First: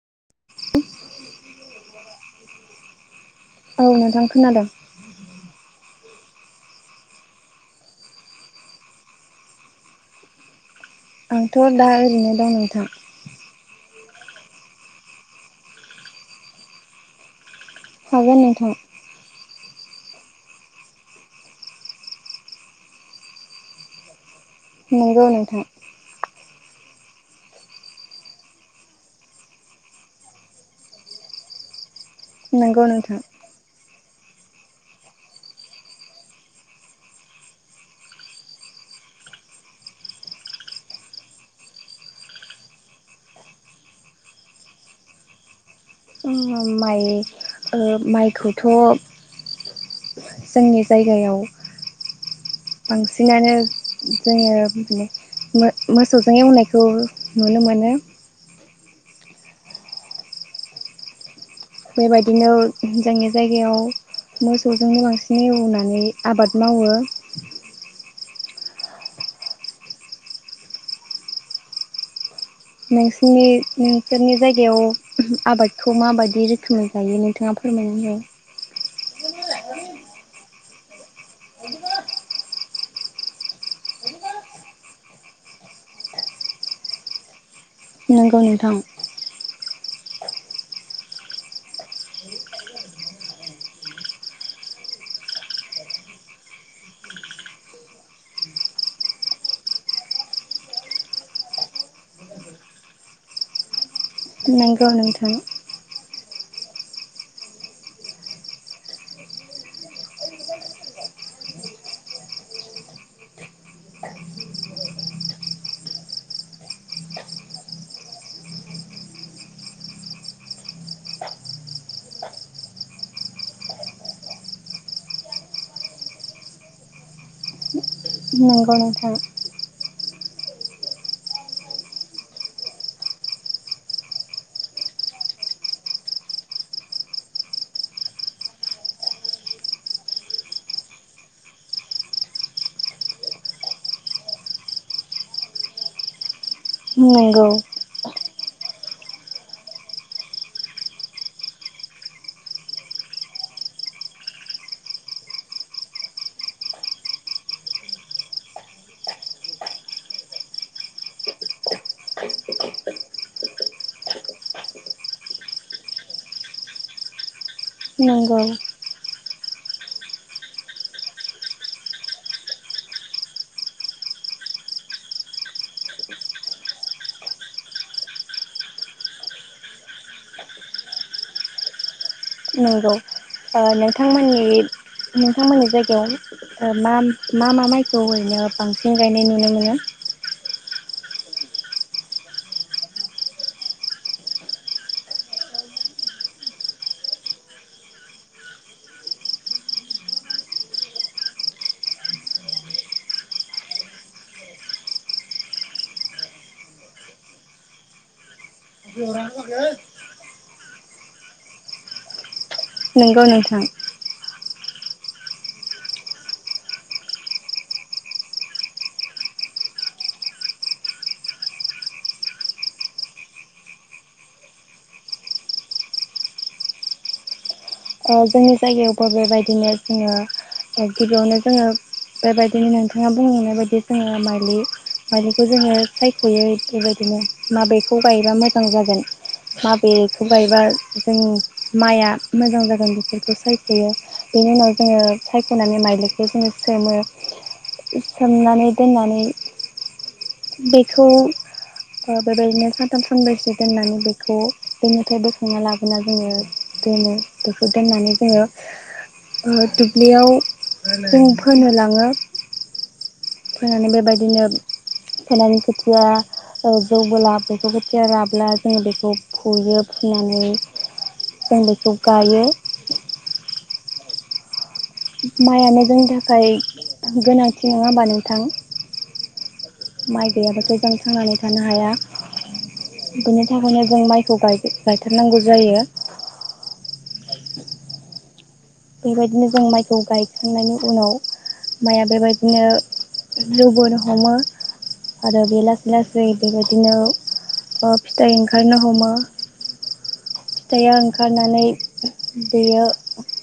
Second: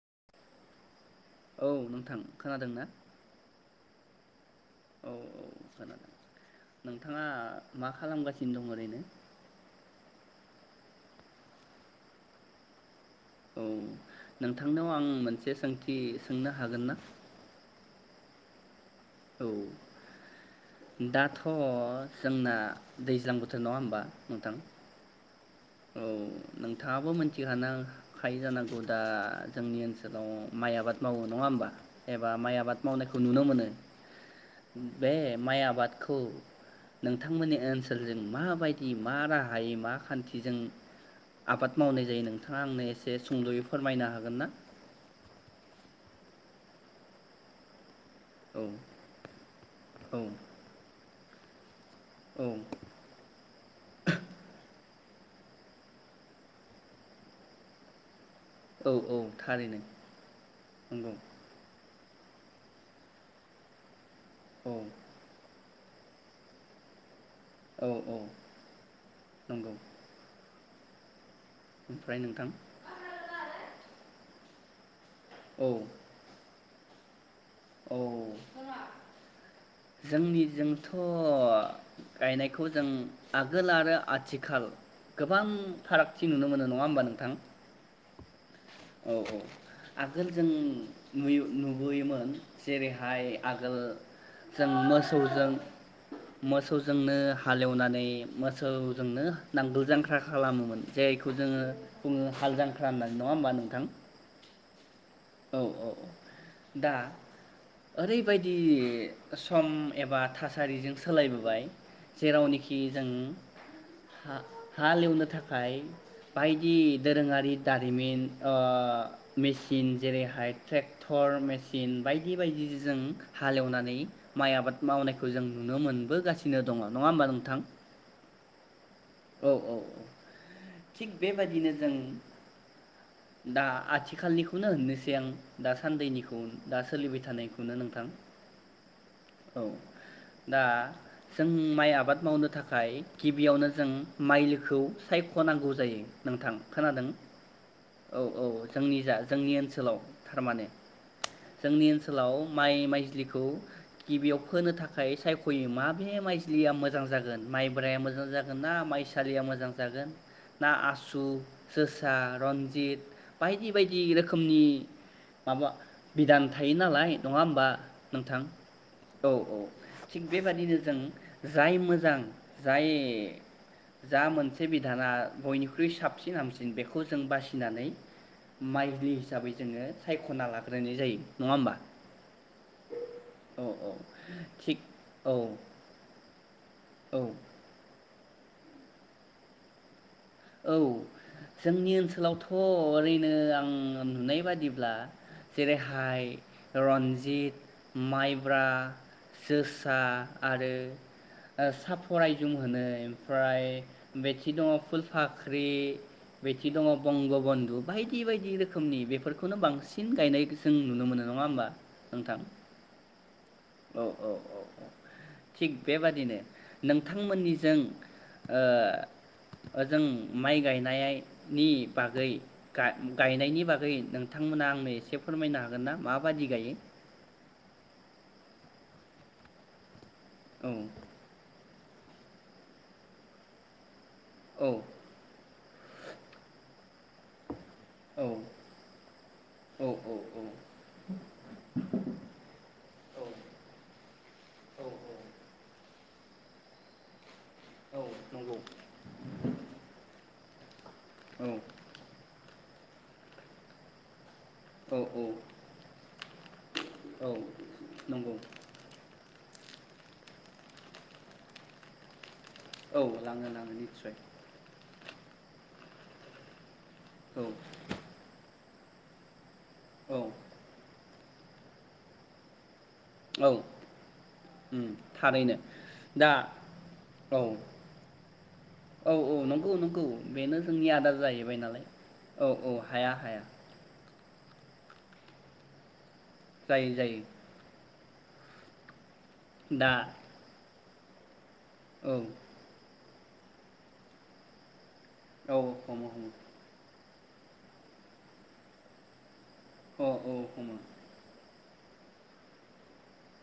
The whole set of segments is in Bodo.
[unintelligible] औ नोंथां खोनादों ना औ नोंथां खोनादों औ औ खोनानो नोंथाङा मा खालामगासिनो दं ओरैनो आंथ' दा ओरैनो दं नोंथां। औ नोंथांनाव आं मोनसे सोंथि सोंनो हागोन ना? हागोन नोंथां। औ दाथ' जोंना दैज्लां बोथोर नङा होनबा नोंथां? नंगौ नोंथां। औ नोंथाङाबो मोनथिखानो खायो जानांगौ दा जोंनि ओनसोलाव माइ आबाद मावो नङा होमबा? एबा माइ आबाद नंगौ मावनायखौ नोंथां नुनो मोनो। बे माइ आबादखौ नोंथांमोननि ओनसोलजों माबायदि मा राहायै मा खान्थि जों आबाद मावनाय जायो नोंथाङा आंनो एसे सुंद'यै फोरमायनो हागोन ना? माइ ओ माइखौथ' औ औ जोंनि जायगायाव औ [inaudible] बांसिनानो जाङो बिदिनो मो-मोसौजों एवनायखौ नुनो मोनो। औ औ थारैनो नंगौ। बेबायदिनो जोंनि जायगायाव औ मोसौजोंनो बांसिन एवो ना नानै आबाद मावो। औ औ नंगौ। ओमफ्राय नोंथां नोंसोरनि नोंसोरनि जायगायाव औ आबादखौ माबायदि रोखो खोमसि गायो नोंथाङा फोरमायनानै हो। जोंनिजोंथ' गायनायखौ जों आगोल आरो आथिखाल गोबां फारागथि नुनो मोनो नङा होमबा नोंथां? नोंगौ नों औ औ। आगोल जों नुयो नुबोयोमोन जेरैहाय आगोल जों मोसौजों मोसौजोंनो हालेवनानै मोसौजोंनो नांगोल जांख्रा खालामोमोन जायखौ जोङो बुङो हाल जांख्रानानै नङा होमबा नों थां? नोंगौ नोंथां। औ औ औ। दा ओरैबायदि सम एबा थासारिजों सोलायबोबाय जेरावनोखि जों हा-हालेवनो थाखाय बायदि दोरोङारि दारिमिन ओह मेसिन जेरैहाय ट्रेक्टर मेसिन बायदि बायदि जों हालेवनानै माइ आबाद मावनायखौ जों नुनो मोनबोगासिनो दङ नङा होमबा नोंथां? नोंगौ नोंथां। औ औ औ। थिग बेबायदिनो जों दा आथिखालनिखौनो होननोसै आं दा सान्दैनिखौ दा सोलिबाय थानायखौनो नोंथां औ दा जों माइ आबाद मावनो थाखाय गिबियावनो जों माइलिखौ सायख'नांगौ जायो नोंथां। खोनादों नंगौ औ। औ जोंनिजा जोंनि ओनसोलाव थारमाने जोंनि ओनसोलाव माइ माइज्लिखौ गिबियाव फोनो थाखाय सायख'यो माबेे माइज्लिया मोजां जागोन माइब्राया मोजां जागोनना माइ सालिया मोजां जागोन ना आसु, जोसा, रनजित बायदि बायदि रोखोमनि माबा बिधान थायो नालाय नङाहोम बा नंगौ नोंथां औ-औ थिग बेबादिनो जों जाय मोजां जाय जा मोनसे बिधाना बयनिख्रुइ साबसिन हामसिन बेखौ जों बासिनानै माइज्लि हिसाबै जोङो सायख'ना लाग्रोनाय जायो नङा होमबा नंगौ औ ओह औ थिग औ नोंथांमोननि-नोंथांमोननि जायगायाव ओह औ मा-मा-मा माइखौ ओरैनो बांसिन गायनाय नुनो मोनो औ जोंनि ओनसोलावथ' ओरैनो आं नुनाय बादिब्ला जेरैहाय रन्जित, माइब्रा, जोसा आरो ओह साफरआइजुम होनो ओमफ्राय बेथि दङ फुल फाख्रि बिथि दङ बंगबन्धु बायदि बायदि रोखोमनि बेफोरखौनो बांसिन गायनाय जों नुनो मोनो नङा होमबा नोंथां नोंगौ नोंथा औ-औ-औ थिग बेबादिनो नोंथांमोननिजों ओह ओजों माइ गायनायनि बागै गा-गायनायनि बागै नोंथांमोना आंनो एसे फोरमायनो हागोनना माबादि गायो अह जोंनि जायगायावबो बेबायदिनो जोङो औ गिबियावनो जोङो बेबायदिनो नोंथाङा बुंलांनाय बायदि जोंङो औ माइलि-माइलिखौ जोङो सायख'यो बिदिनो माबेखौ औ गायबा मोजां जागोन औ माबेखौ गायबा जों माइआ मोजां जागोन जों बेफोरखौ सायख'यो बेनि उनाव औ जोङो सायख'नानै माइलिखौ जोङो सोमो औ नंगौ सोमनानै दोननानै बे बैखौ औ ओ बेबायदिनो सानथाम सानब्रैसो दोननानै बे खौ औ दैनिफ्राय औ बोखांना लाबोना जोङो दोनो औ बेखौ दोननानै नंगौ जोङो ओ दुब्लियाव जों फोनो लाङो औ लाङो लाङो फोनानै निसय बेबायदिनो फोनानै खोथिया जौबोला औ बेखौ खोथिया राब्ला जोङो बेखौ बुयो औ फुनानै जों बेखौ गायो औ माइयानो जोंनि थाखाय औ गोनांथि नङा होमबा नोंथां औ औ नंगौ नंगौ माइ बेनो गैयाब्लाासो जोंनि जों आदार थांनानै जाहैबाय थानो नालाय हाया औ औ हाया हाया बिनि थाखायनो जों माइ गाय गायथारनांगौ जायो जायो जायो बेबायदिनो जों दा माइखौ गायखांनायनि उनाव माइया औ बेबायदिनो [unintelligible] आरो औ बे लासै हमो लासै हमो बेबायदिनो फिथाइ ओंखारनो हमो अ औ हमो फिथाइया ओंखारनानै बेयो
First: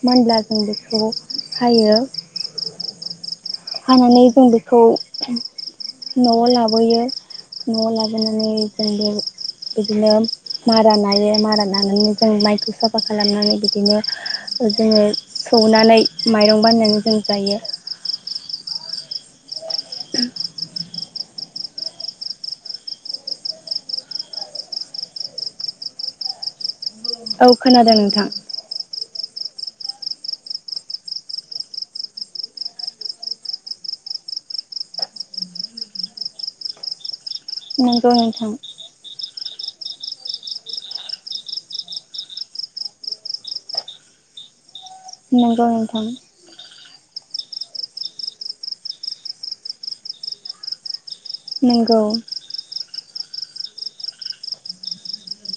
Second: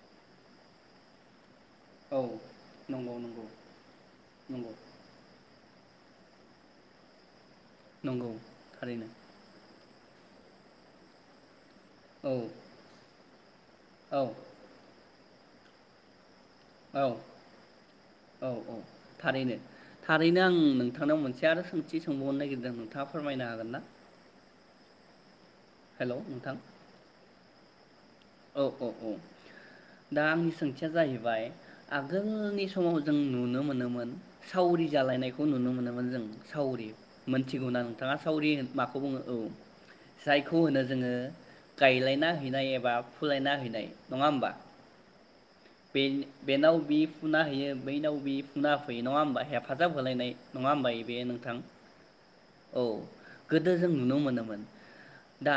मोनब्ला जों बेखौ हायो औ नंगौ नंगौ हानानै जों नंगौ बेखौ न'आव लाबोयो न'आव नंगौ लाबोनानै जों थारैनो बे बिदिनो मारा नायो मारा लानानै जों औ माइखौ साफा खालामनानै बिदिनो औ जोङो। सौनानै। माइरं बानायनानै औ जों जायो। औ औ थारैनो थारैनो आं नोंथांनाव मोनसे आरो सोंथि सोंबावनो नागिरदों नोंथाङा फोरमायनो हागोन ना हेलौ नोंथां। औ खोनादों नों औ औ औ। दा आंनि सोंथिया जाहैबाय आगोलनि समाव जों नुनो मोनोमोन सावरि जालायनायखौ नुनो मोनोमोन जों सावरि। मोनथिगौ ना नंगौ नोंथाङा सावरि नोंथां माखौ बुङो औ। जायखौ होनो जोङो गायलायना हैनाय एबा फुलायना हैनाय नङा होमबा। नंगौ बे नोंथां बेेनाव बिफ फुना होयो बैनाव बि फुना होफैयो नङा होमबा हेफाजाब होलायनाय नङा होमबा। बेयो नोंथां नंगौ औ। गोदो जों नुनो मोनोमोन दा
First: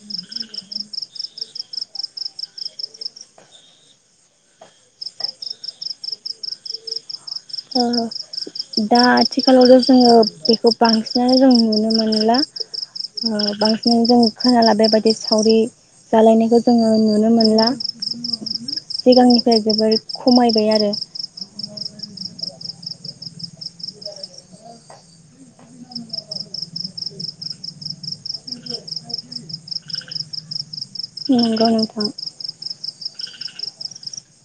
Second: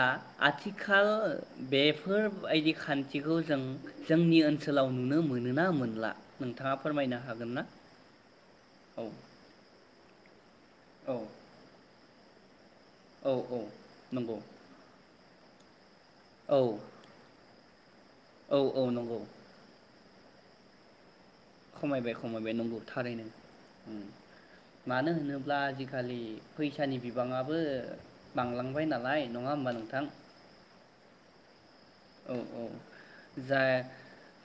आथिखाल बेफोरबायदि खान्थिखौ जों जोंनि ओनसो लाव नुनो मोनोना मोनला नोंथाङा फोरमायनो हा हागोन ना ओ दा औ आथिखाल [inaudible] खौ औ बांसिनानो जों नुनो मोनो। ला औ औ बांसिन जों नंगौ खोनाला बेबायदि सावरि औ जालायनायखौ जोङो नुनो मोनला औ औ नंगौ सिगांनिफ्राय जोबोर खमायबाय आरो खमायबाय खमायबाय नंगौ थारैनो मानो होनोब्ला आजिखालि फैसानि बिबाङाबो बांलांबाय नालाय नङा होमबा नोंथां नंगौ नोंथां औ औ जा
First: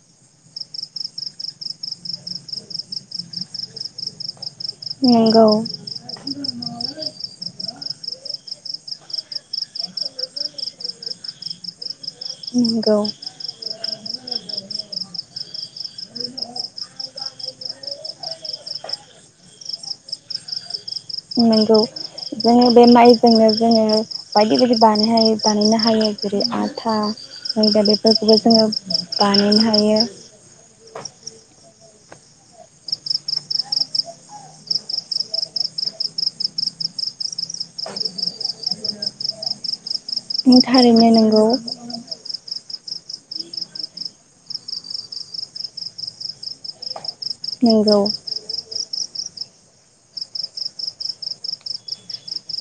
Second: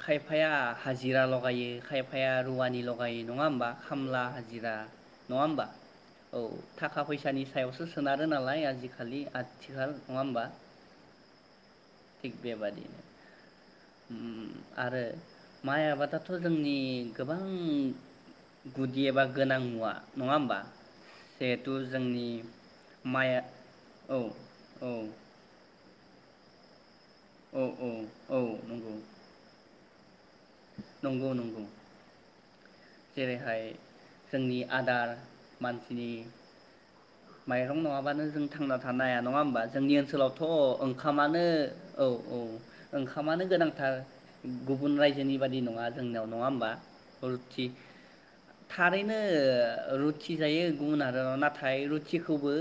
खायफाया हाजिरा लगायो खायफाया रुवानि लगायो नङा होमबा खामला जिरा नंङा नंगौ होमबला औ थाखा फैसानि सायावसो सोनारो नालाय आजिखालि आथिखाल नङा होमबा थिग नंगौ बेबादिनो आरो माइ आबादाथ' जोंनि गोबां गुदि एबा गोनां मुवा नङा होमबा जिहेथु नंगौ जोंनि जोङो बे माइआ माइजोंनो जोङो औ बायदि बायदि औ बानाय बानायनो हायो जेरै आथा औ मै दा औ बेफोरखौबो औ जोङो नंगौ बानायनो हायो नंगौ नंगौ जेरैहाय जोंनि आदार मानसिनि माइरं नङाबानो जों थांना थानो हाया नङा होमबा जोंनि ओनसोल ओनसोलावथ' थारैनो नंगौ ओंखामानो औ औ ओंखामानो गोनांथार गुबुन रायजोनि बादि नङा जोंनियाव नङा होमबा हलखि नंगौ थारैनो रुथि जायो गुबुन हादोराव नाथाय रुथिखौबो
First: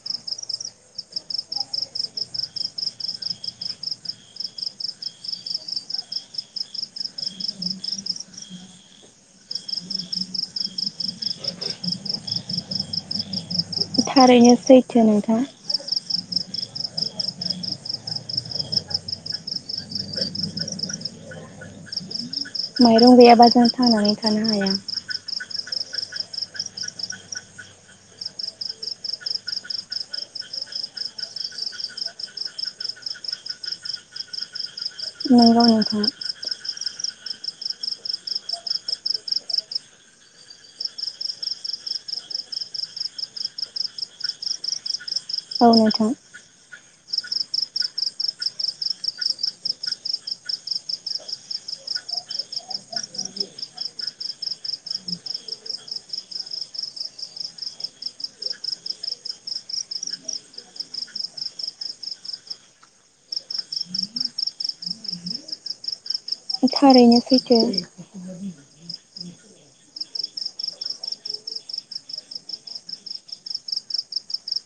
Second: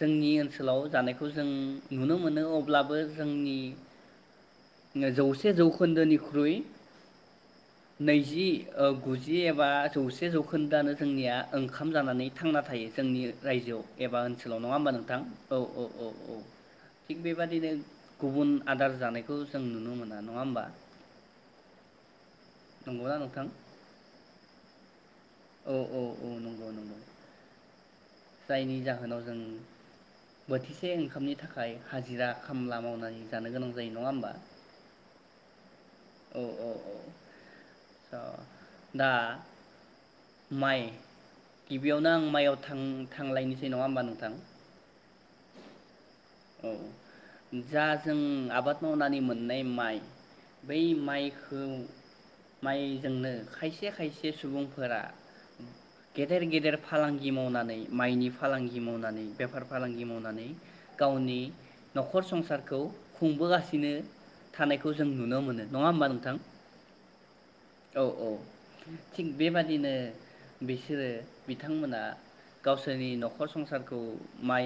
जोंनि ओनसोलाव जानायखौ जों नुनो मोनो अब्लाबो जोंनि जौसे जौखोन्दोनिख्रुइ नैजि गुजि एबा जौसे जौखोन्दोआनो जोंनिया ओंखाम जानानै थांना थायो जोंनि रायजोआव एबा ओनसो सेल' थारैनो नङा होमबा सैथो नोंथां औ औ औ औ थिग बेबादिनो गुबुन आदार जानायखौ जों नुनो मोना नङा होमबा माइरं नंगौना नोंथां गैयाबा जों थांनानै थानो हाया औ औ औ नंगौ नंगौ जायनि जाहोनाव जों बोथिसे ओंखामनि थाखाय हाजिरा खामला मावनानै जानो गोनां जायो नङा हबा नोंगौ [unintelligible] दा माइ गिबियावनो आं माइआव थां थांलायनोसै नङा होमबा नोंथां औ नोंथां औ जा जों आबाद मावनानै मोननाय माइ बै माइखौ माइजोंनो खायसे खायसे सुबुंफोरा गेदेर गेदेर फालांगि मावनानै माइनि फालांगि मावनानै बेफार फालांगि मावनानै गावनि न'खर संसारखौ खुंबोगासिनो थानायखौ जों नुनो मोनो नङा होमबा नोंथां थारैनो सैथो औ औ थिग बेबादिनो बिसोरो बिथांमोना गावसोरनि न'खर संसारखौ माइ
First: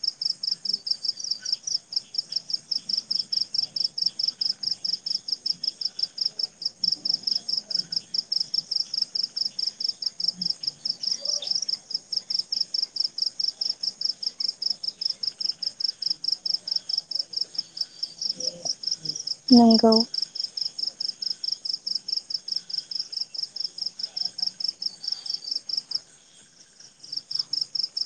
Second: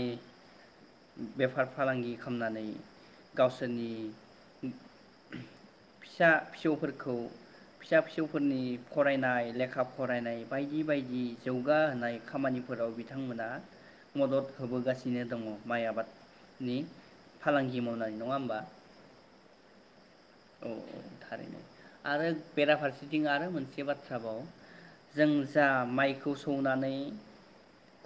बेफार फालांगि खालामनानै गावसोरनि फिसा फिसौफोरखौ फिसा फिसौफोरनि फरायनाय लेखा फरायनाय बायदि बायदि जौगाहोनाय खामानिफोराव बिथांमोना मदद होबोगासिनो दङ। माइ आबादनि फालांगि मावनानै नङा होमबा नोंगौ औ औ थारैनो आरो बेराफारसेथिं आरो मोनसे बाथ्रा बाव जों जा माइखौ सौनानै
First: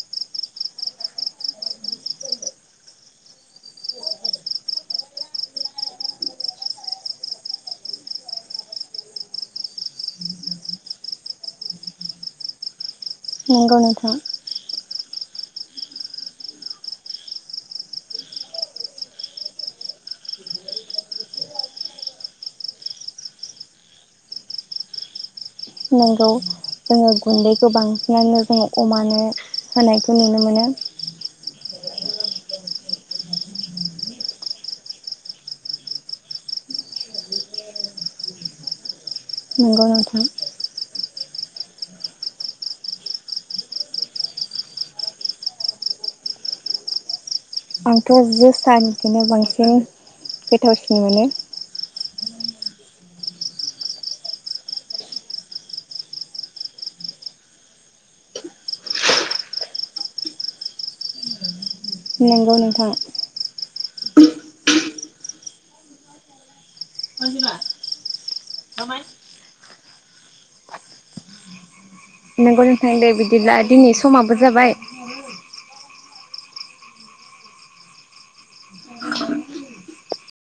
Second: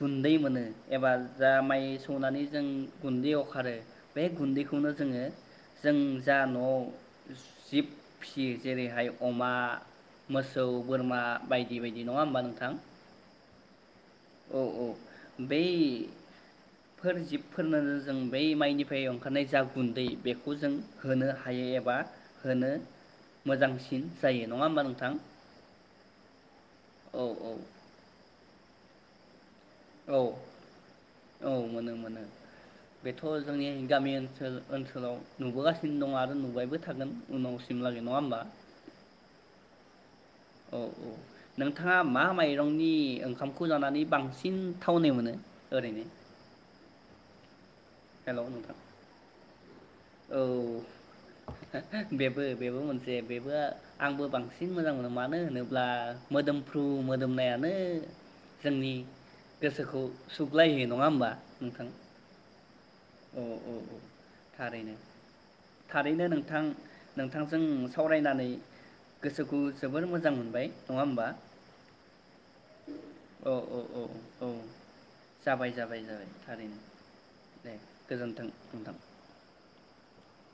गुन्दै मोनो एबा जा माइ सौनानै जों गुन्दै अखारो बे गुन्दैखौनो जोङो जों जा न'आव जिब फियो जेरैहाय अमा मोसौ बोरमा बायदि बायदि नङा होमबा नोंथां नोंगौ नोंथां औ औ बैफोर जिबफोरनो जों बै माइनिफ्राय ओंखारनाय जा गुन्दै बेखौ जों होनो हायो एबा होनो मोजांसिन जायो नङा होमबा नोंथां। नंगौ जोङो औ औ गुन्दैखौ बांसिनानो जोङो माने औ होनायखौ नुनो मोनो। औ मोनो मोनो बेथ' जोंनि गामि ओनसोल ओनसोलाव नुबोगासिनो दङ आरो नुबायबो थागोन उनावसिमलागै नङा होमबा। नंगौ नोंथां। औ औ नोंथाङा मा माइरंनि ओंखामखौ जानानै बांसिन थावनि मोनो ओरैनो आंथ' हेल' नोंथां जोसाहानिखौनो बांसिन औ [unintelligible] गोथावसिन मोनो। बेबो बेबो मोनसे बेबो आंबो बांसिन मोजां मोनो मानो होनोब्ला मोदोमफ्रु मोदोमनायानो जोंनि गोसोखौ सुग्लायहोयो नङा होमबा नोंथां। नोंगौ नोंथां अह औ औ थारैनो थारैनो नोंथां नोंथांजों सावरायनानै गोसोखौ जोबोर मोजां मोनबाय नङा होमबा नोंगौ नोंथां दे औ बिदिब्ला औ दिनै औ समाबो औ जाबाय। जाबाय जाबाय जाबाय थारैनो दे। गोजोन्थों नोंथां।